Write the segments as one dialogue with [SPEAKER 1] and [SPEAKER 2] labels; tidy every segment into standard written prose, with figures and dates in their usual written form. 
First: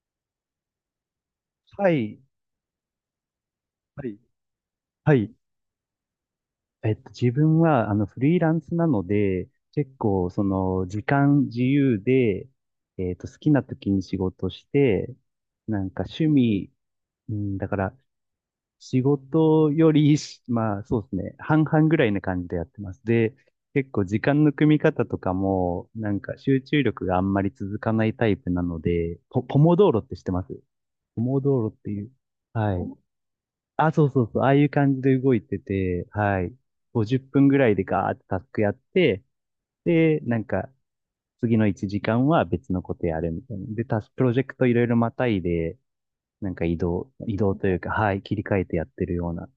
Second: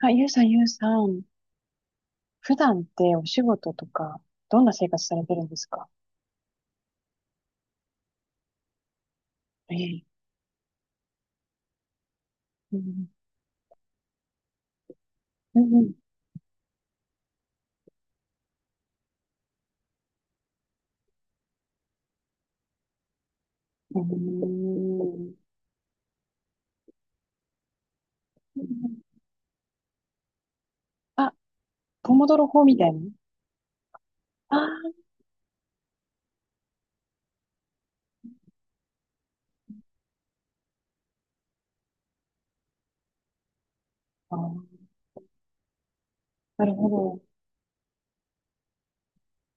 [SPEAKER 1] あ、ゆうさん、ゆうさん。
[SPEAKER 2] はい。やっ
[SPEAKER 1] 普段ってお仕事と
[SPEAKER 2] ぱり、
[SPEAKER 1] か、どんな生活さ
[SPEAKER 2] は
[SPEAKER 1] れて
[SPEAKER 2] い。
[SPEAKER 1] るんですか？
[SPEAKER 2] 自分は、フリーランスなので、
[SPEAKER 1] え
[SPEAKER 2] 結
[SPEAKER 1] え。
[SPEAKER 2] 構、時間自由で、
[SPEAKER 1] うん。
[SPEAKER 2] 好きな時に仕事して、
[SPEAKER 1] う
[SPEAKER 2] なん
[SPEAKER 1] ん。
[SPEAKER 2] か趣味、うん、だから、仕事よりし、まあ、そうですね、半々ぐらいな感じでやってます。で、結
[SPEAKER 1] う
[SPEAKER 2] 構、時間の組み方とか
[SPEAKER 1] ん。
[SPEAKER 2] も、なんか、集中力があんまり続かないタイプ
[SPEAKER 1] う
[SPEAKER 2] な
[SPEAKER 1] ー
[SPEAKER 2] の
[SPEAKER 1] ん。
[SPEAKER 2] で、ポモドーロって知ってます？ポ
[SPEAKER 1] あ、
[SPEAKER 2] モドーロっていう、
[SPEAKER 1] ポモドロ法み
[SPEAKER 2] は
[SPEAKER 1] たいな。
[SPEAKER 2] い。あ、そうそうそう、ああ
[SPEAKER 1] あー
[SPEAKER 2] いう感じで動いてて、はい。50分ぐらいでガーってタスクやって、で、なんか、次の1時間は別のことやるみたいな。で、タスク、プロ
[SPEAKER 1] あ
[SPEAKER 2] ジェクトい
[SPEAKER 1] ー、
[SPEAKER 2] ろいろまたいで、なんか
[SPEAKER 1] なる
[SPEAKER 2] 移
[SPEAKER 1] ほ
[SPEAKER 2] 動、
[SPEAKER 1] ど。
[SPEAKER 2] 移動というか、はい、切り替えてやってるような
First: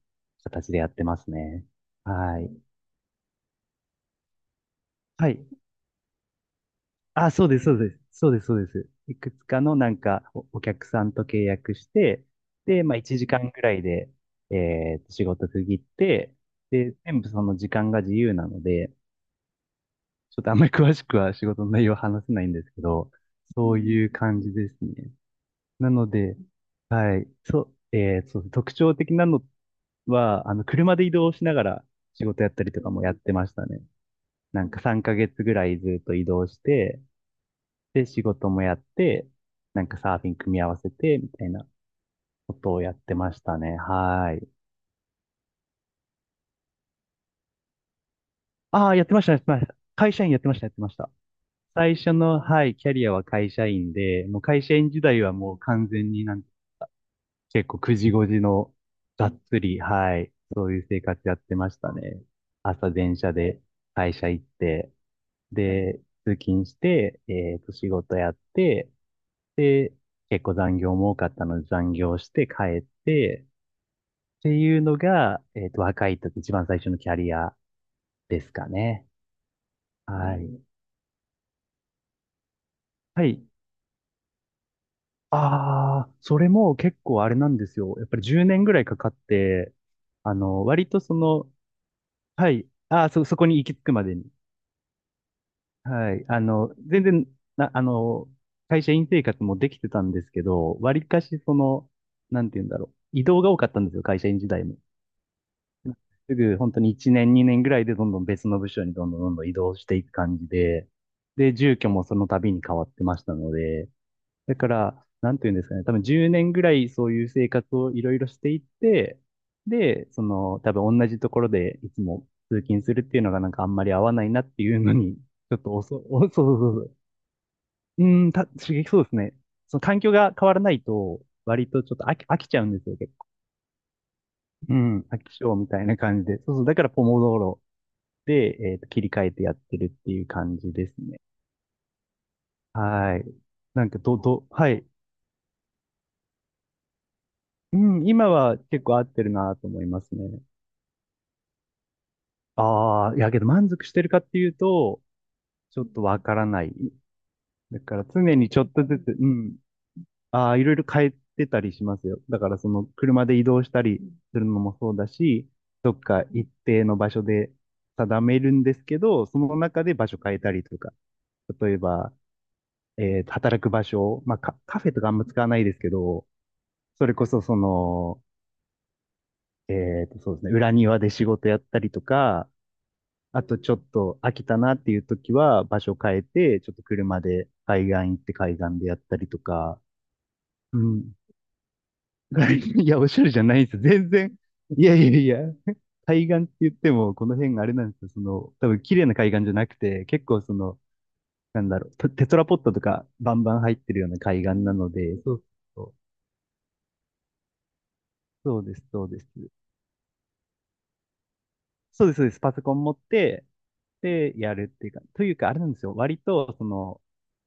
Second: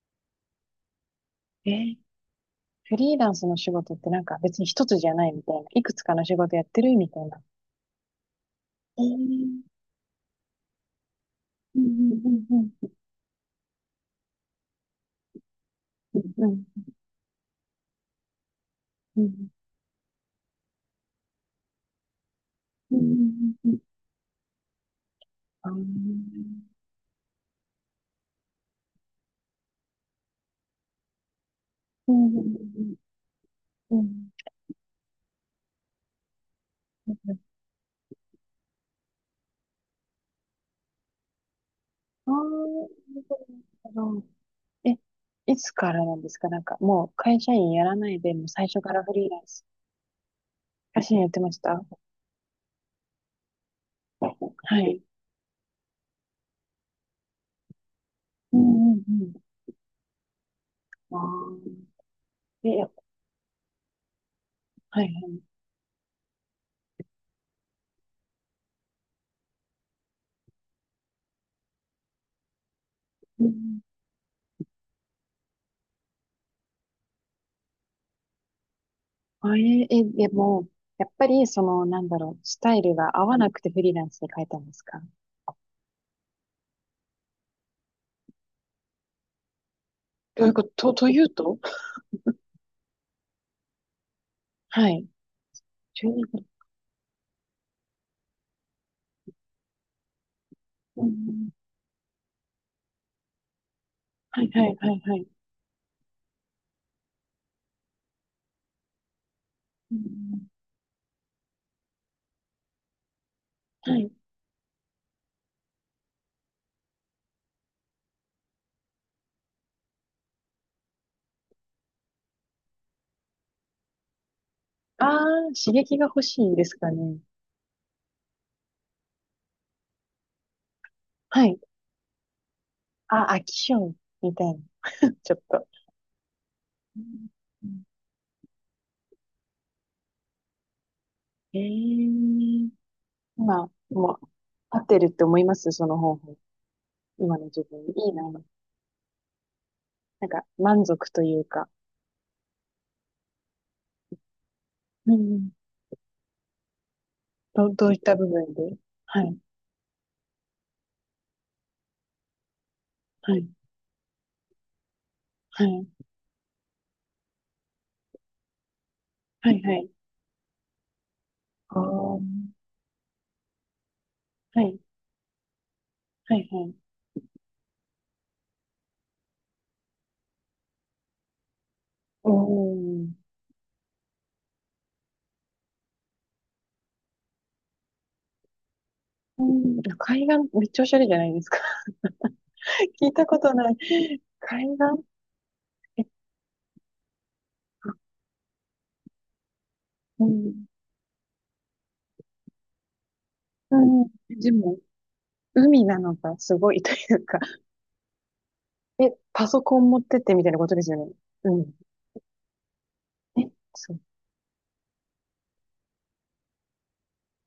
[SPEAKER 2] 形でやってますね。
[SPEAKER 1] ええ。
[SPEAKER 2] はい。
[SPEAKER 1] フリーランスの仕事ってなんか別に一つじゃな
[SPEAKER 2] は
[SPEAKER 1] いみ
[SPEAKER 2] い。
[SPEAKER 1] たいな。いくつかの仕事やってるみたい
[SPEAKER 2] あ、
[SPEAKER 1] な。
[SPEAKER 2] そうです、そうです。そうです、そうです。
[SPEAKER 1] え
[SPEAKER 2] いくつか
[SPEAKER 1] え。
[SPEAKER 2] のなんかお客さんと契約
[SPEAKER 1] うん。
[SPEAKER 2] して、
[SPEAKER 1] うん。う
[SPEAKER 2] で、
[SPEAKER 1] ん。
[SPEAKER 2] まあ1時間ぐらいで、仕事区切って、
[SPEAKER 1] うん。うん。
[SPEAKER 2] で、全部その時間が自由なので、ちょっとあんまり詳しくは仕事の内容は話せないんですけ
[SPEAKER 1] うん。う
[SPEAKER 2] ど、
[SPEAKER 1] ん。う
[SPEAKER 2] そ
[SPEAKER 1] ん、
[SPEAKER 2] ういう感じですね。
[SPEAKER 1] あー、
[SPEAKER 2] なので、
[SPEAKER 1] う
[SPEAKER 2] はい、そう、そう、特徴的なのは、車で移動しながら仕事やったりとか
[SPEAKER 1] ん。
[SPEAKER 2] もやってましたね。
[SPEAKER 1] うん。うん。
[SPEAKER 2] なんか3ヶ月ぐらいずっと移動して、で、仕事もやって、なんかサーフィン組み合わせて、みたいな
[SPEAKER 1] ああ、
[SPEAKER 2] ことをやって
[SPEAKER 1] なる
[SPEAKER 2] ましたね。
[SPEAKER 1] ほど。
[SPEAKER 2] はい。
[SPEAKER 1] え、いつからなんですか？なんか、もう会社員やらないで、もう最初
[SPEAKER 2] あ
[SPEAKER 1] か
[SPEAKER 2] あ、
[SPEAKER 1] ら
[SPEAKER 2] やっ
[SPEAKER 1] フ
[SPEAKER 2] てまし
[SPEAKER 1] リー
[SPEAKER 2] た、
[SPEAKER 1] ラ
[SPEAKER 2] やっ
[SPEAKER 1] ン
[SPEAKER 2] てま
[SPEAKER 1] ス？
[SPEAKER 2] した。会社員やってました、やってまし
[SPEAKER 1] 写
[SPEAKER 2] た。
[SPEAKER 1] 真やってました？
[SPEAKER 2] 最初の、はい、キャリアは会社員で、もう会社
[SPEAKER 1] は
[SPEAKER 2] 員時
[SPEAKER 1] い。
[SPEAKER 2] 代はもう完全に結構く時ご時
[SPEAKER 1] う
[SPEAKER 2] の
[SPEAKER 1] ん、う
[SPEAKER 2] がっ
[SPEAKER 1] ん、
[SPEAKER 2] つり、はい、そういう生
[SPEAKER 1] うん。あ
[SPEAKER 2] 活やってまし
[SPEAKER 1] あ。
[SPEAKER 2] たね。
[SPEAKER 1] え、や
[SPEAKER 2] 朝
[SPEAKER 1] っ、
[SPEAKER 2] 電車で会社行って、
[SPEAKER 1] はい。
[SPEAKER 2] で、通勤して、仕事やって、で、結構残業も多かったので残業して帰っ
[SPEAKER 1] う
[SPEAKER 2] て、
[SPEAKER 1] ん、
[SPEAKER 2] っていうのが、若い時、一番最初のキャリアですかね。
[SPEAKER 1] あ、で
[SPEAKER 2] はい。
[SPEAKER 1] も、やっぱり、その、なんだろう、スタイルが
[SPEAKER 2] は
[SPEAKER 1] 合わ
[SPEAKER 2] い。
[SPEAKER 1] なくてフリーランスで変えたんですか？
[SPEAKER 2] ああ、それも結構あれなんですよ。やっぱり10年ぐらいかかって、
[SPEAKER 1] どういうこと、
[SPEAKER 2] 割と
[SPEAKER 1] と
[SPEAKER 2] そ
[SPEAKER 1] いう
[SPEAKER 2] の、
[SPEAKER 1] と。
[SPEAKER 2] はい。ああ、そこに行き着くまでに。
[SPEAKER 1] はい。12
[SPEAKER 2] はい。
[SPEAKER 1] 年。
[SPEAKER 2] 全然、な、あの、会社員生活もできてたんですけど、
[SPEAKER 1] う
[SPEAKER 2] 割
[SPEAKER 1] ん、
[SPEAKER 2] か
[SPEAKER 1] う
[SPEAKER 2] し
[SPEAKER 1] ん、
[SPEAKER 2] その、なんて言うんだろう。移動が多かったんですよ、会社員
[SPEAKER 1] は
[SPEAKER 2] 時
[SPEAKER 1] い、
[SPEAKER 2] 代
[SPEAKER 1] はい、
[SPEAKER 2] も。
[SPEAKER 1] はい、はい。
[SPEAKER 2] すぐ本当に1年2年ぐらいでどんどん別の部署にどんどんどんどん移動し
[SPEAKER 1] う
[SPEAKER 2] ていく感
[SPEAKER 1] ん、
[SPEAKER 2] じで、で、住居もその度に変わってましたので、
[SPEAKER 1] うん、はい。
[SPEAKER 2] だから、なんていうんですかね、多分10年ぐらいそういう生活をいろいろしていって、で、その、多分同じところでいつも通勤するっていうのがなんかあんまり合わないなっていうの
[SPEAKER 1] あ
[SPEAKER 2] に、
[SPEAKER 1] あ、
[SPEAKER 2] ちょっ
[SPEAKER 1] 刺
[SPEAKER 2] とおそ、
[SPEAKER 1] 激が欲
[SPEAKER 2] お、そう
[SPEAKER 1] し
[SPEAKER 2] そ
[SPEAKER 1] い
[SPEAKER 2] う
[SPEAKER 1] で
[SPEAKER 2] そ
[SPEAKER 1] す
[SPEAKER 2] うそ
[SPEAKER 1] か
[SPEAKER 2] う。
[SPEAKER 1] ね。
[SPEAKER 2] うん、刺激そうですね。その環境が変わらないと、
[SPEAKER 1] はい。
[SPEAKER 2] 割とちょっと飽きちゃうんですよ、結構。
[SPEAKER 1] あ、飽き性みたいな。
[SPEAKER 2] うん、飽
[SPEAKER 1] ち
[SPEAKER 2] き
[SPEAKER 1] ょっ
[SPEAKER 2] 性
[SPEAKER 1] と。
[SPEAKER 2] みたいな感じで。そうそう、だから
[SPEAKER 1] う
[SPEAKER 2] ポモ
[SPEAKER 1] ん。
[SPEAKER 2] ドーロで、切り替えてやってるっていう感じですね。
[SPEAKER 1] ええ。
[SPEAKER 2] はい。
[SPEAKER 1] 今、
[SPEAKER 2] なんか、
[SPEAKER 1] もう、
[SPEAKER 2] は
[SPEAKER 1] 合
[SPEAKER 2] い。
[SPEAKER 1] ってるって思います？その方法。今の自
[SPEAKER 2] う
[SPEAKER 1] 分に。
[SPEAKER 2] ん、
[SPEAKER 1] いい
[SPEAKER 2] 今
[SPEAKER 1] な。な
[SPEAKER 2] は結構合ってるなと思います
[SPEAKER 1] ん
[SPEAKER 2] ね。
[SPEAKER 1] か、満足というか。
[SPEAKER 2] ああ、いやけど満足してるかっていうと、
[SPEAKER 1] うん、うん。
[SPEAKER 2] ちょっとわからない。だ
[SPEAKER 1] どうい
[SPEAKER 2] か
[SPEAKER 1] っ
[SPEAKER 2] ら
[SPEAKER 1] た部
[SPEAKER 2] 常に
[SPEAKER 1] 分
[SPEAKER 2] ちょっ
[SPEAKER 1] で？
[SPEAKER 2] とずつ、
[SPEAKER 1] は
[SPEAKER 2] う
[SPEAKER 1] い、
[SPEAKER 2] ん、ああ、いろいろ変えてたりしますよ。だからその車で
[SPEAKER 1] は
[SPEAKER 2] 移
[SPEAKER 1] い、
[SPEAKER 2] 動したりするのもそうだし、
[SPEAKER 1] はい、
[SPEAKER 2] どっか一定の場所で定めるんですけど、そ
[SPEAKER 1] は
[SPEAKER 2] の
[SPEAKER 1] い、は
[SPEAKER 2] 中
[SPEAKER 1] い。
[SPEAKER 2] で場所変えたりとか、例え
[SPEAKER 1] ああ、
[SPEAKER 2] ば
[SPEAKER 1] は
[SPEAKER 2] 働く場所、まあカフェ
[SPEAKER 1] い、
[SPEAKER 2] とかあんま使わないですけど、
[SPEAKER 1] はい、はい。
[SPEAKER 2] それこそその、えそうですね、裏庭で仕事やったりと
[SPEAKER 1] お
[SPEAKER 2] か、
[SPEAKER 1] ん。
[SPEAKER 2] あとちょっと飽きたなっていう時は場所変えて、ちょっと車で海岸行って海岸でやったりと
[SPEAKER 1] う
[SPEAKER 2] か、
[SPEAKER 1] ん、海岸、めっ
[SPEAKER 2] う
[SPEAKER 1] ちゃおしゃれ
[SPEAKER 2] ん。
[SPEAKER 1] じゃないですか。
[SPEAKER 2] い や、お
[SPEAKER 1] 聞い
[SPEAKER 2] しゃ
[SPEAKER 1] た
[SPEAKER 2] れ
[SPEAKER 1] こ
[SPEAKER 2] じゃ
[SPEAKER 1] と
[SPEAKER 2] ないん
[SPEAKER 1] な
[SPEAKER 2] で
[SPEAKER 1] い。
[SPEAKER 2] すよ。全然。
[SPEAKER 1] 海
[SPEAKER 2] いや
[SPEAKER 1] 岸、
[SPEAKER 2] いやいや。
[SPEAKER 1] え、
[SPEAKER 2] 海岸って言っても、この辺があれなんですよ。その、多分綺麗な海岸じゃなくて、
[SPEAKER 1] う
[SPEAKER 2] 結構そ
[SPEAKER 1] ん。
[SPEAKER 2] の、なんだろう、テトラポットとかバンバン入っ
[SPEAKER 1] う
[SPEAKER 2] てるよ
[SPEAKER 1] ん。
[SPEAKER 2] うな海
[SPEAKER 1] で
[SPEAKER 2] 岸な
[SPEAKER 1] も、
[SPEAKER 2] ので、そうそ
[SPEAKER 1] 海
[SPEAKER 2] う、
[SPEAKER 1] なのがすごいというか、
[SPEAKER 2] そうです、そう
[SPEAKER 1] え、
[SPEAKER 2] です。
[SPEAKER 1] パソコン持ってってみたいなことですよね。うん。
[SPEAKER 2] そうです、そうです。パソコン持っ
[SPEAKER 1] え、
[SPEAKER 2] て、
[SPEAKER 1] そう。
[SPEAKER 2] で、やるっていうか、というか、あれなんですよ。割と、その、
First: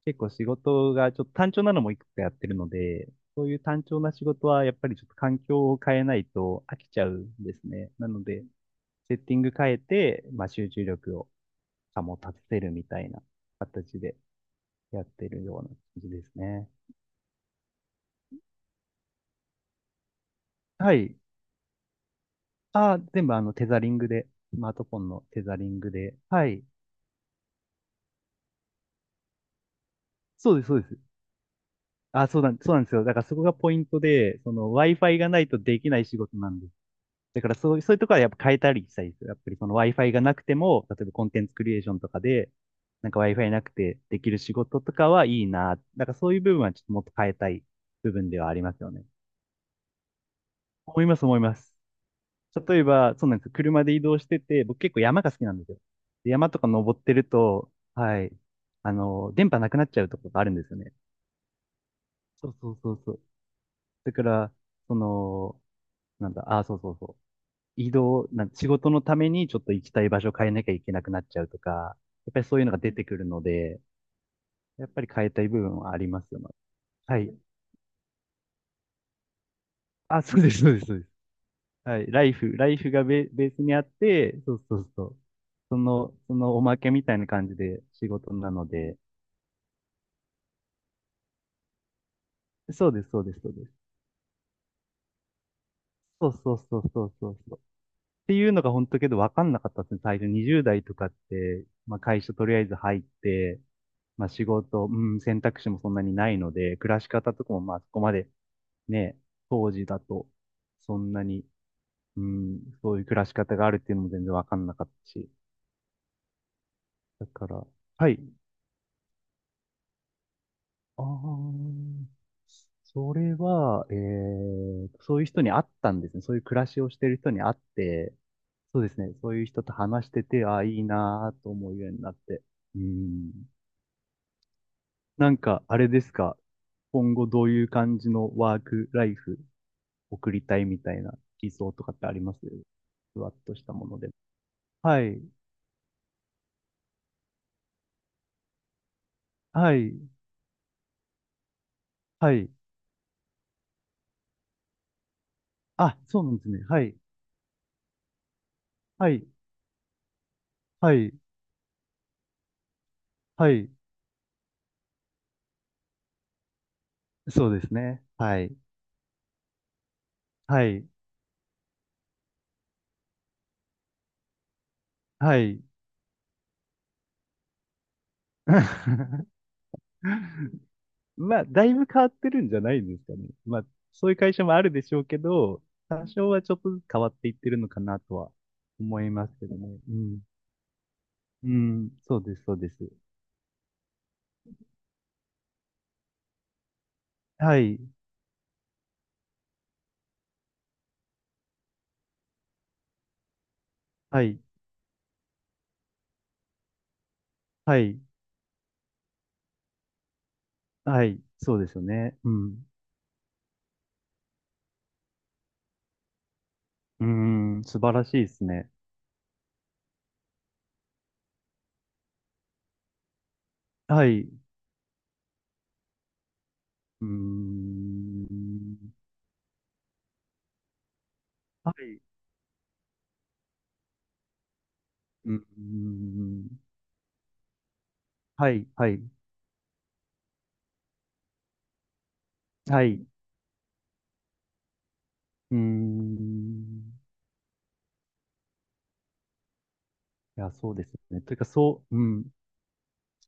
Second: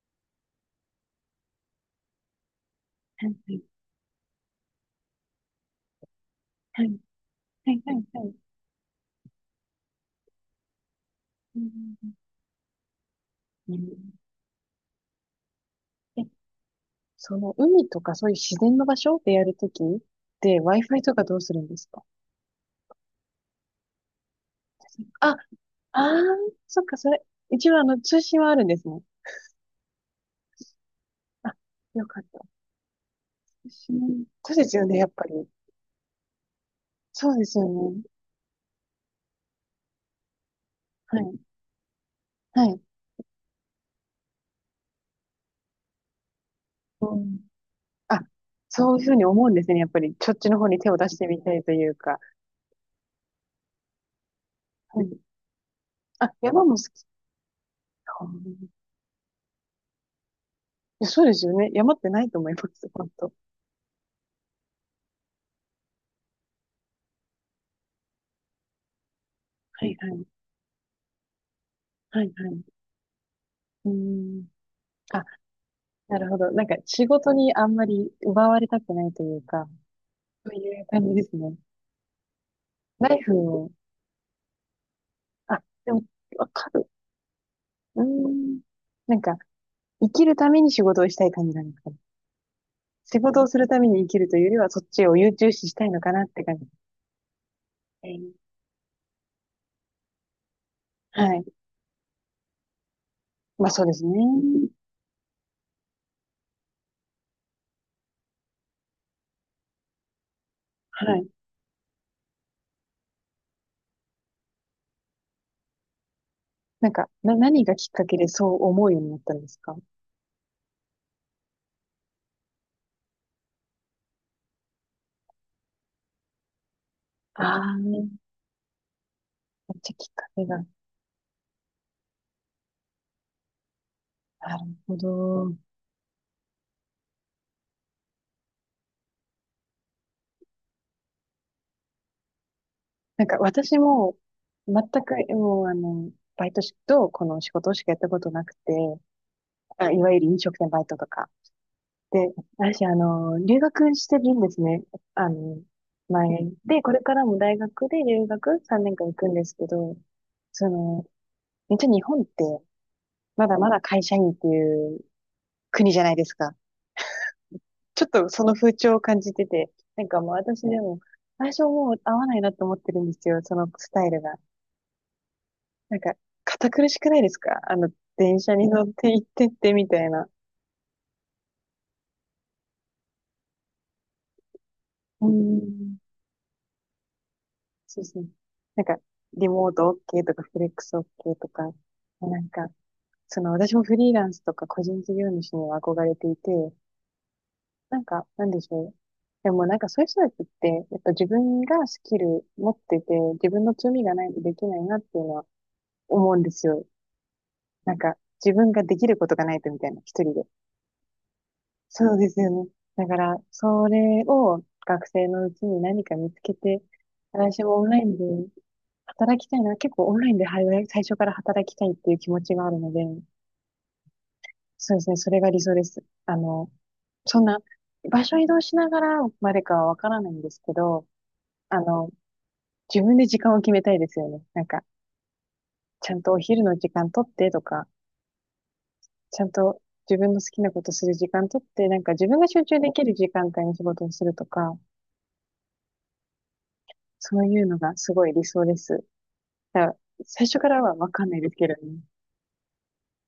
[SPEAKER 2] 結構仕事がちょっと単調なのもいくつかやってるので、そういう単調な仕事は、やっぱりちょっと環境を変えないと飽
[SPEAKER 1] はい、
[SPEAKER 2] きちゃうんです
[SPEAKER 1] はい、
[SPEAKER 2] ね。
[SPEAKER 1] はい、
[SPEAKER 2] なの
[SPEAKER 1] はい。
[SPEAKER 2] で、セッティング変えて、まあ、集中力を
[SPEAKER 1] うん、うん、
[SPEAKER 2] 保たせるみたいな
[SPEAKER 1] うん、う
[SPEAKER 2] 形でやってるような感じ
[SPEAKER 1] ん、
[SPEAKER 2] で
[SPEAKER 1] え、
[SPEAKER 2] すね。
[SPEAKER 1] その海とかそういう自然の場所でやるときって
[SPEAKER 2] は
[SPEAKER 1] Wi-Fi と
[SPEAKER 2] い。
[SPEAKER 1] かどうするんですか？
[SPEAKER 2] あ、全部テザリングで、スマートフォンの
[SPEAKER 1] あ、
[SPEAKER 2] テザリング
[SPEAKER 1] あー、
[SPEAKER 2] で。はい。
[SPEAKER 1] そっか、それ。一応あの通信はあるんですね。
[SPEAKER 2] そうです、そうです。
[SPEAKER 1] あ、よかっ
[SPEAKER 2] あ、
[SPEAKER 1] た。
[SPEAKER 2] そうなんですよ。だからそこが
[SPEAKER 1] 通
[SPEAKER 2] ポイント
[SPEAKER 1] 信。
[SPEAKER 2] で、そ
[SPEAKER 1] そうで
[SPEAKER 2] の
[SPEAKER 1] すよね、やっ
[SPEAKER 2] Wi-Fi
[SPEAKER 1] ぱ
[SPEAKER 2] がな
[SPEAKER 1] り。
[SPEAKER 2] いとできない仕事なんです。
[SPEAKER 1] そう
[SPEAKER 2] だ
[SPEAKER 1] で
[SPEAKER 2] から
[SPEAKER 1] すよ
[SPEAKER 2] そう、そういう
[SPEAKER 1] ね。
[SPEAKER 2] ところはやっぱ変えたりしたいですよ。やっぱりその Wi-Fi がなくても、例えば
[SPEAKER 1] は
[SPEAKER 2] コン
[SPEAKER 1] い、
[SPEAKER 2] テンツクリエーションとかで、
[SPEAKER 1] はい。
[SPEAKER 2] なんか Wi-Fi なくてできる仕事とかはいいな。だからそういう部分はちょっともっと
[SPEAKER 1] う
[SPEAKER 2] 変え
[SPEAKER 1] ん。
[SPEAKER 2] たい部
[SPEAKER 1] あ、
[SPEAKER 2] 分ではありますよ
[SPEAKER 1] そうい
[SPEAKER 2] ね。
[SPEAKER 1] うふうに思うんですね。やっぱり、そっちの方に手を
[SPEAKER 2] 思い
[SPEAKER 1] 出
[SPEAKER 2] ま
[SPEAKER 1] し
[SPEAKER 2] す、
[SPEAKER 1] て
[SPEAKER 2] 思い
[SPEAKER 1] みた
[SPEAKER 2] ま
[SPEAKER 1] いと
[SPEAKER 2] す。
[SPEAKER 1] いうか。
[SPEAKER 2] 例えば、そうなんですよ。車で移動してて、僕結構
[SPEAKER 1] はい。
[SPEAKER 2] 山が好きなんですよ。
[SPEAKER 1] あ、
[SPEAKER 2] で山と
[SPEAKER 1] 山
[SPEAKER 2] か
[SPEAKER 1] も好
[SPEAKER 2] 登っ
[SPEAKER 1] き
[SPEAKER 2] てると、は
[SPEAKER 1] か。
[SPEAKER 2] い、電波なくなっちゃうところがあるんですよね。
[SPEAKER 1] いや、そうですよね。山ってないと思
[SPEAKER 2] そ
[SPEAKER 1] い
[SPEAKER 2] う
[SPEAKER 1] ま
[SPEAKER 2] そう
[SPEAKER 1] す、
[SPEAKER 2] そう
[SPEAKER 1] 本
[SPEAKER 2] そう。
[SPEAKER 1] 当。
[SPEAKER 2] だから、その、なんだ、あ、そうそうそう。移動、なん、仕事のためにちょっと
[SPEAKER 1] は
[SPEAKER 2] 行き
[SPEAKER 1] い、
[SPEAKER 2] たい
[SPEAKER 1] は
[SPEAKER 2] 場
[SPEAKER 1] い、
[SPEAKER 2] 所を変えなきゃいけなくなっちゃうとか、
[SPEAKER 1] は
[SPEAKER 2] やっ
[SPEAKER 1] い、
[SPEAKER 2] ぱり
[SPEAKER 1] は
[SPEAKER 2] そういうの
[SPEAKER 1] い。
[SPEAKER 2] が出てくるので、
[SPEAKER 1] うん。
[SPEAKER 2] やっぱり
[SPEAKER 1] あ、
[SPEAKER 2] 変えたい部分はあり
[SPEAKER 1] な
[SPEAKER 2] ま
[SPEAKER 1] る
[SPEAKER 2] す
[SPEAKER 1] ほ
[SPEAKER 2] よね。
[SPEAKER 1] ど。なんか仕
[SPEAKER 2] は
[SPEAKER 1] 事
[SPEAKER 2] い。
[SPEAKER 1] にあんまり奪われたくないというか、
[SPEAKER 2] あ、そうで
[SPEAKER 1] そう
[SPEAKER 2] す、そうで
[SPEAKER 1] いう
[SPEAKER 2] す、そうで
[SPEAKER 1] 感
[SPEAKER 2] す。
[SPEAKER 1] じですね。
[SPEAKER 2] はい。ライフが
[SPEAKER 1] ナイ
[SPEAKER 2] ベ、
[SPEAKER 1] フ
[SPEAKER 2] ベース
[SPEAKER 1] を、
[SPEAKER 2] にあって、そうそうそう。
[SPEAKER 1] あ、
[SPEAKER 2] そ
[SPEAKER 1] でも、
[SPEAKER 2] の、そ
[SPEAKER 1] わ
[SPEAKER 2] のお
[SPEAKER 1] か
[SPEAKER 2] ま
[SPEAKER 1] る。
[SPEAKER 2] けみたいな感じで
[SPEAKER 1] うー
[SPEAKER 2] 仕事な
[SPEAKER 1] ん。
[SPEAKER 2] ので、
[SPEAKER 1] なんか、生きるために仕事をしたい感じなんですかね。
[SPEAKER 2] そうです、
[SPEAKER 1] 仕
[SPEAKER 2] そうです、
[SPEAKER 1] 事を
[SPEAKER 2] そう
[SPEAKER 1] す
[SPEAKER 2] で
[SPEAKER 1] る
[SPEAKER 2] す。
[SPEAKER 1] ために生きるというよりは、そっちを優中視したいのかなっ
[SPEAKER 2] そう
[SPEAKER 1] て
[SPEAKER 2] そう
[SPEAKER 1] 感じ。
[SPEAKER 2] そうそうそうそう。
[SPEAKER 1] え
[SPEAKER 2] って
[SPEAKER 1] ー
[SPEAKER 2] いうのが本当けど分かんなかったですね。最初20代とかっ
[SPEAKER 1] はい。
[SPEAKER 2] て、まあ会社とりあえず入って、
[SPEAKER 1] まあそうですね。
[SPEAKER 2] まあ仕事、うん、選択肢もそんなにないので、暮らし方とかもまあそこまでね、当時だとそん
[SPEAKER 1] は
[SPEAKER 2] な
[SPEAKER 1] い。
[SPEAKER 2] に、うん、そういう暮らし方があるっていうのも全然分かんなかったし。
[SPEAKER 1] なんか、
[SPEAKER 2] だか
[SPEAKER 1] 何
[SPEAKER 2] ら、
[SPEAKER 1] がきっか
[SPEAKER 2] は
[SPEAKER 1] け
[SPEAKER 2] い。
[SPEAKER 1] でそう思うようになったんですか？
[SPEAKER 2] ああ、それは、そういう人に会ったんですね。そういう暮らしをしてる人に会っ
[SPEAKER 1] ああー、め
[SPEAKER 2] て、そうですね。そういう人と
[SPEAKER 1] っちゃ
[SPEAKER 2] 話
[SPEAKER 1] き
[SPEAKER 2] し
[SPEAKER 1] っ
[SPEAKER 2] て
[SPEAKER 1] かけ
[SPEAKER 2] て、ああ、
[SPEAKER 1] が。
[SPEAKER 2] いいなーと思うようになって。うん。
[SPEAKER 1] なるほ
[SPEAKER 2] なん
[SPEAKER 1] ど。
[SPEAKER 2] か、あれですか。今後どういう感じのワークライフ送りたいみたいな理想とかってあります？ふ
[SPEAKER 1] なん
[SPEAKER 2] わっ
[SPEAKER 1] か
[SPEAKER 2] とした
[SPEAKER 1] 私
[SPEAKER 2] もので。
[SPEAKER 1] も全
[SPEAKER 2] は
[SPEAKER 1] く
[SPEAKER 2] い。
[SPEAKER 1] もうあの、バイトしとこの仕事しかやったことなくて、
[SPEAKER 2] は
[SPEAKER 1] あ、い
[SPEAKER 2] い。
[SPEAKER 1] わゆる飲食店バイトとか。
[SPEAKER 2] は
[SPEAKER 1] で、
[SPEAKER 2] い。
[SPEAKER 1] 私あの、留学してるんですね。あの、
[SPEAKER 2] あ、そう
[SPEAKER 1] 前。
[SPEAKER 2] なんですね。
[SPEAKER 1] で、
[SPEAKER 2] は
[SPEAKER 1] こ
[SPEAKER 2] い。
[SPEAKER 1] れからも大学で留学3年間
[SPEAKER 2] は
[SPEAKER 1] 行
[SPEAKER 2] い。
[SPEAKER 1] くんですけど、そ
[SPEAKER 2] は
[SPEAKER 1] の、
[SPEAKER 2] い。
[SPEAKER 1] めっちゃ日本ってま
[SPEAKER 2] は
[SPEAKER 1] だま
[SPEAKER 2] い。
[SPEAKER 1] だ会社員っていう国じゃないですか。
[SPEAKER 2] そうです
[SPEAKER 1] ち
[SPEAKER 2] ね。
[SPEAKER 1] ょっと
[SPEAKER 2] は
[SPEAKER 1] その
[SPEAKER 2] い。
[SPEAKER 1] 風潮を感じてて、なんかもう私
[SPEAKER 2] は
[SPEAKER 1] で
[SPEAKER 2] い。
[SPEAKER 1] も最初もう合わないなと思ってるんですよ、そのスタイルが。
[SPEAKER 2] はい。
[SPEAKER 1] なんか、堅苦しくないですか？あの、電車に乗って行っ てってみたいな。
[SPEAKER 2] まあ、だいぶ変わってるんじゃないですかね。まあ、そういう会社もあるでしょうけ
[SPEAKER 1] う
[SPEAKER 2] ど、
[SPEAKER 1] ん。
[SPEAKER 2] 多少はちょっとずつ変わっていってるのかな
[SPEAKER 1] そう
[SPEAKER 2] と
[SPEAKER 1] そう。
[SPEAKER 2] は
[SPEAKER 1] なんか、
[SPEAKER 2] 思いますけ
[SPEAKER 1] リ
[SPEAKER 2] ど
[SPEAKER 1] モー
[SPEAKER 2] ね。う
[SPEAKER 1] ト
[SPEAKER 2] ん。
[SPEAKER 1] OK とか、フレックス OK と
[SPEAKER 2] う
[SPEAKER 1] か、
[SPEAKER 2] ん。そうで
[SPEAKER 1] な
[SPEAKER 2] す、
[SPEAKER 1] ん
[SPEAKER 2] そう
[SPEAKER 1] か、
[SPEAKER 2] です。
[SPEAKER 1] その、私もフリーランスとか個人事業主には憧れていて、
[SPEAKER 2] はい。
[SPEAKER 1] なんか、なんでしょう。でもなんかそういう人たちって、やっぱ自分がスキル持ってて、自分の強みが
[SPEAKER 2] は
[SPEAKER 1] ない
[SPEAKER 2] い。
[SPEAKER 1] とできないなっていうのは思うんですよ。
[SPEAKER 2] は
[SPEAKER 1] なん
[SPEAKER 2] い。
[SPEAKER 1] か、自分ができることがないとみたいな、一人で。
[SPEAKER 2] はい。そうですよ
[SPEAKER 1] そう
[SPEAKER 2] ね。
[SPEAKER 1] で
[SPEAKER 2] う
[SPEAKER 1] すよ
[SPEAKER 2] ん。
[SPEAKER 1] ね。だから、それを学生のうちに何か見つけて、
[SPEAKER 2] うー
[SPEAKER 1] 私
[SPEAKER 2] ん。
[SPEAKER 1] も
[SPEAKER 2] 素
[SPEAKER 1] オン
[SPEAKER 2] 晴
[SPEAKER 1] ラ
[SPEAKER 2] ら
[SPEAKER 1] イ
[SPEAKER 2] し
[SPEAKER 1] ン
[SPEAKER 2] い
[SPEAKER 1] で
[SPEAKER 2] ですね。
[SPEAKER 1] 働きたいな。結構オンラインではい最初から働きたいっていう気持ちがあるので、
[SPEAKER 2] はい。う
[SPEAKER 1] そうですね。それが理想です。あの、
[SPEAKER 2] ー
[SPEAKER 1] そんな、場所移動しな
[SPEAKER 2] ん。
[SPEAKER 1] がらまでかはわからないんですけど、
[SPEAKER 2] は
[SPEAKER 1] あ
[SPEAKER 2] い。
[SPEAKER 1] の、自分で時間を決めたいですよね。なんか、
[SPEAKER 2] うー
[SPEAKER 1] ちゃんとお
[SPEAKER 2] ん。
[SPEAKER 1] 昼の時間取ってとか、
[SPEAKER 2] はい。はい。
[SPEAKER 1] ちゃんと自分の好きなことする時間取って、なんか自分が集中
[SPEAKER 2] は
[SPEAKER 1] で
[SPEAKER 2] い。
[SPEAKER 1] き
[SPEAKER 2] う
[SPEAKER 1] る時間帯に仕事をするとか、
[SPEAKER 2] ーん。
[SPEAKER 1] そういうのがすごい理想です。だから
[SPEAKER 2] い
[SPEAKER 1] 最
[SPEAKER 2] や、
[SPEAKER 1] 初か
[SPEAKER 2] そう
[SPEAKER 1] ら
[SPEAKER 2] です
[SPEAKER 1] はわ
[SPEAKER 2] ね。
[SPEAKER 1] かん
[SPEAKER 2] という
[SPEAKER 1] ない
[SPEAKER 2] か、
[SPEAKER 1] ですけど
[SPEAKER 2] そう、
[SPEAKER 1] ね。
[SPEAKER 2] うん。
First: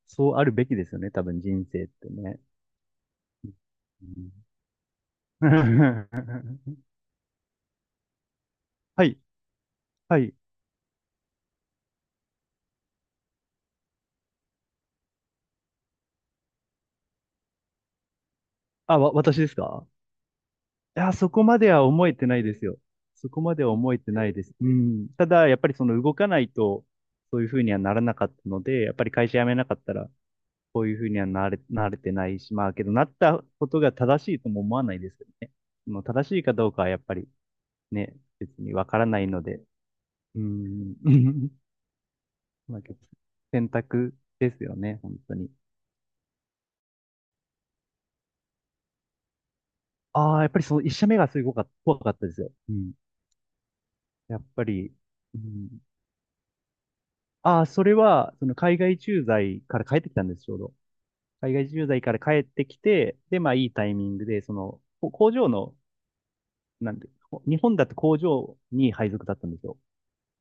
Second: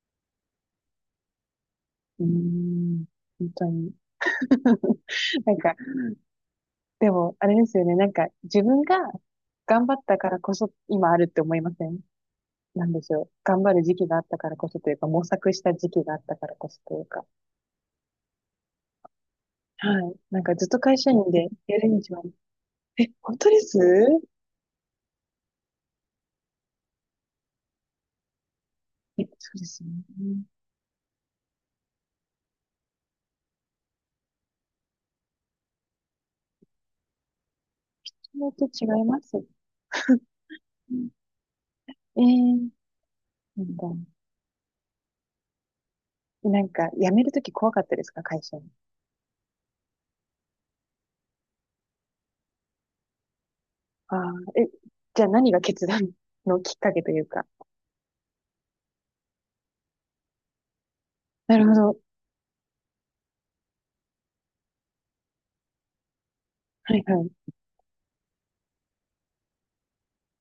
[SPEAKER 2] そうあるべきですよね、多分人生って
[SPEAKER 1] うー
[SPEAKER 2] ね。
[SPEAKER 1] ん、本当に。
[SPEAKER 2] う
[SPEAKER 1] なんか、
[SPEAKER 2] ん。
[SPEAKER 1] でも、あれですよね。なんか、自分が
[SPEAKER 2] はい、
[SPEAKER 1] 頑張った
[SPEAKER 2] は
[SPEAKER 1] か
[SPEAKER 2] い。
[SPEAKER 1] らこそ今あるって思いません？なんでしょう。頑張る時期があったからこそというか、模索した時期があったからこそというか。
[SPEAKER 2] あ、私ですか？
[SPEAKER 1] はい。なんかずっと会
[SPEAKER 2] い
[SPEAKER 1] 社
[SPEAKER 2] や、そ
[SPEAKER 1] 員
[SPEAKER 2] こ
[SPEAKER 1] で
[SPEAKER 2] まで
[SPEAKER 1] や
[SPEAKER 2] は
[SPEAKER 1] るに
[SPEAKER 2] 思え
[SPEAKER 1] は、
[SPEAKER 2] てないですよ。
[SPEAKER 1] え、
[SPEAKER 2] そ
[SPEAKER 1] 本
[SPEAKER 2] こ
[SPEAKER 1] 当
[SPEAKER 2] ま
[SPEAKER 1] で
[SPEAKER 2] では
[SPEAKER 1] す？
[SPEAKER 2] 思えてないです。うん。ただ、やっぱりその動かないと、そういうふうにはならなかったので、やっぱり
[SPEAKER 1] え、
[SPEAKER 2] 会社辞
[SPEAKER 1] そ
[SPEAKER 2] め
[SPEAKER 1] うで
[SPEAKER 2] なかっ
[SPEAKER 1] すよ
[SPEAKER 2] た
[SPEAKER 1] ね。
[SPEAKER 2] ら、
[SPEAKER 1] う、
[SPEAKER 2] こういうふうにはなれてないし、まあ、けど、なったことが正しいとも思わないですけどね。その正しいかどうかはやっぱりね、別
[SPEAKER 1] と
[SPEAKER 2] にわ
[SPEAKER 1] 違
[SPEAKER 2] か
[SPEAKER 1] い
[SPEAKER 2] ら
[SPEAKER 1] ま
[SPEAKER 2] ない
[SPEAKER 1] す。
[SPEAKER 2] ので、う
[SPEAKER 1] う
[SPEAKER 2] ん。
[SPEAKER 1] ん。 えー、
[SPEAKER 2] まあ、
[SPEAKER 1] な
[SPEAKER 2] 選
[SPEAKER 1] ん
[SPEAKER 2] 択
[SPEAKER 1] だ。
[SPEAKER 2] ですよね、本当に。
[SPEAKER 1] なんか、辞めるとき怖かったですか、会社？
[SPEAKER 2] ああ、やっぱりその一社目がすごか、怖かったですよ。うん。
[SPEAKER 1] ああ、
[SPEAKER 2] やっぱ
[SPEAKER 1] え、
[SPEAKER 2] り、
[SPEAKER 1] じゃあ
[SPEAKER 2] う
[SPEAKER 1] 何が
[SPEAKER 2] ん、
[SPEAKER 1] 決断のきっかけというか。
[SPEAKER 2] ああ、それは、その海外駐在から帰ってきたんです、ちょうど。海
[SPEAKER 1] なる
[SPEAKER 2] 外
[SPEAKER 1] ほ
[SPEAKER 2] 駐
[SPEAKER 1] ど。
[SPEAKER 2] 在から帰ってきて、で、まあいいタイミングで、その、こ工場の、な
[SPEAKER 1] は
[SPEAKER 2] ん
[SPEAKER 1] い、
[SPEAKER 2] て、
[SPEAKER 1] は
[SPEAKER 2] こ
[SPEAKER 1] い。
[SPEAKER 2] 日本だと工場に配属だったんですよ。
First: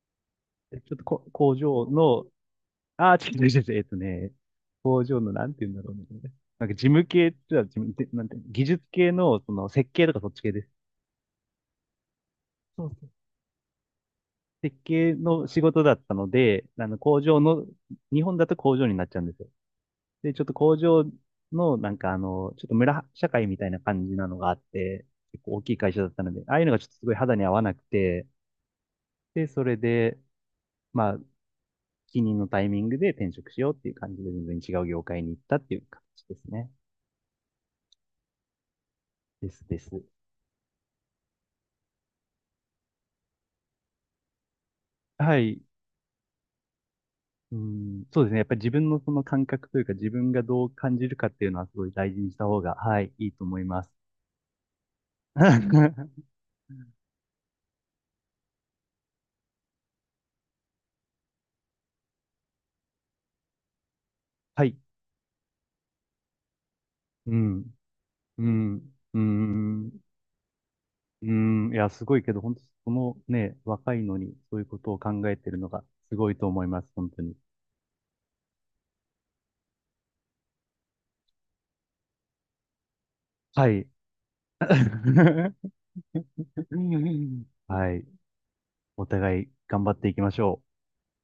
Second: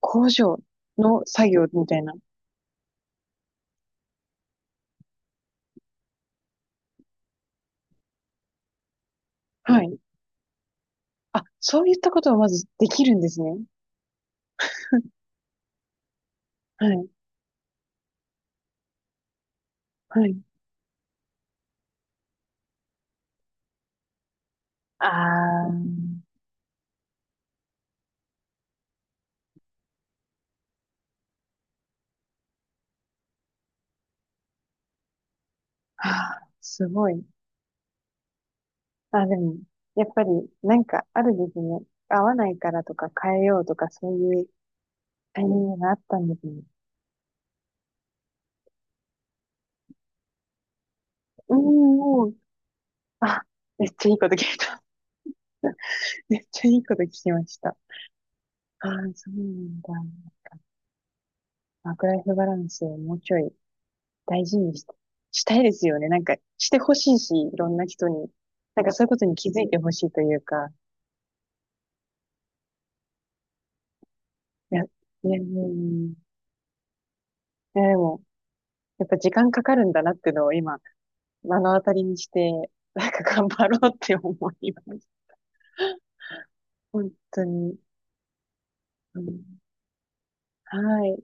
[SPEAKER 1] 工場
[SPEAKER 2] でちょっと
[SPEAKER 1] の
[SPEAKER 2] こ
[SPEAKER 1] 作
[SPEAKER 2] 工
[SPEAKER 1] 業
[SPEAKER 2] 場
[SPEAKER 1] みたいな。
[SPEAKER 2] の、ああ、違う違う違う、工場の、なんて言うんだろうね。なんか事務系って言ったら事務、なんて、技術系の、その
[SPEAKER 1] は
[SPEAKER 2] 設
[SPEAKER 1] い。
[SPEAKER 2] 計とかそっち系です。
[SPEAKER 1] あ、そういったことをまず
[SPEAKER 2] そ
[SPEAKER 1] で
[SPEAKER 2] う
[SPEAKER 1] きるんですね。
[SPEAKER 2] 設計の仕事だったので、
[SPEAKER 1] はい、
[SPEAKER 2] 工場の、日本だと工場になっちゃうんですよ。
[SPEAKER 1] は
[SPEAKER 2] で、
[SPEAKER 1] い。
[SPEAKER 2] ちょっと工場の、なんかちょっと村社会みたいな感じなのがあって、
[SPEAKER 1] あ
[SPEAKER 2] 結構大
[SPEAKER 1] あ、
[SPEAKER 2] きい会社だったので、ああいうのがちょっとすごい肌に合わなくて、で、それで、まあ、帰任のタイミングで転職しようっていう感じで全然違う業界に行ったっていう感
[SPEAKER 1] は
[SPEAKER 2] じで
[SPEAKER 1] あ、
[SPEAKER 2] すね。
[SPEAKER 1] すごい。あ、で
[SPEAKER 2] で
[SPEAKER 1] も、
[SPEAKER 2] すです。
[SPEAKER 1] やっぱり、なんか、あるですね。合わないからとか変えようとか、そういう
[SPEAKER 2] は
[SPEAKER 1] タイミ
[SPEAKER 2] い。
[SPEAKER 1] ングがあったんですね。
[SPEAKER 2] うん、そうですね。やっぱり自分のその感覚というか自分がどう感じるかっていう
[SPEAKER 1] うん、
[SPEAKER 2] のはすごい大事
[SPEAKER 1] も
[SPEAKER 2] に
[SPEAKER 1] う、
[SPEAKER 2] した方が、はい、いい
[SPEAKER 1] あ、
[SPEAKER 2] と思いま
[SPEAKER 1] めっ
[SPEAKER 2] す。
[SPEAKER 1] ちゃいいこと聞いた。
[SPEAKER 2] は
[SPEAKER 1] めっちゃいいこと聞きました。ああ、そうなんだ。ワークライフバランスをもうちょい大事
[SPEAKER 2] い。
[SPEAKER 1] にしたいですよね。なんか、してほしいし、
[SPEAKER 2] う
[SPEAKER 1] い
[SPEAKER 2] ん、
[SPEAKER 1] ろんな人に。
[SPEAKER 2] う
[SPEAKER 1] なんか
[SPEAKER 2] ん、
[SPEAKER 1] そういうこ
[SPEAKER 2] う
[SPEAKER 1] とに気づいてほ
[SPEAKER 2] ん、
[SPEAKER 1] しいというか、
[SPEAKER 2] うん、いや、すごいけど、本当そのね、若いのにそういう
[SPEAKER 1] い
[SPEAKER 2] こ
[SPEAKER 1] や、い
[SPEAKER 2] とを考え
[SPEAKER 1] や、う
[SPEAKER 2] てるのが
[SPEAKER 1] ん、い
[SPEAKER 2] すごいと思います、本当に。
[SPEAKER 1] やでも、やっぱ時間かかるんだなっていうのを今、目の当たりにして、なんか頑張
[SPEAKER 2] はい。
[SPEAKER 1] ろうって思います。本当に。
[SPEAKER 2] はい。お
[SPEAKER 1] う
[SPEAKER 2] 互い
[SPEAKER 1] ん、
[SPEAKER 2] 頑張っていきましょ
[SPEAKER 1] は
[SPEAKER 2] う。
[SPEAKER 1] い。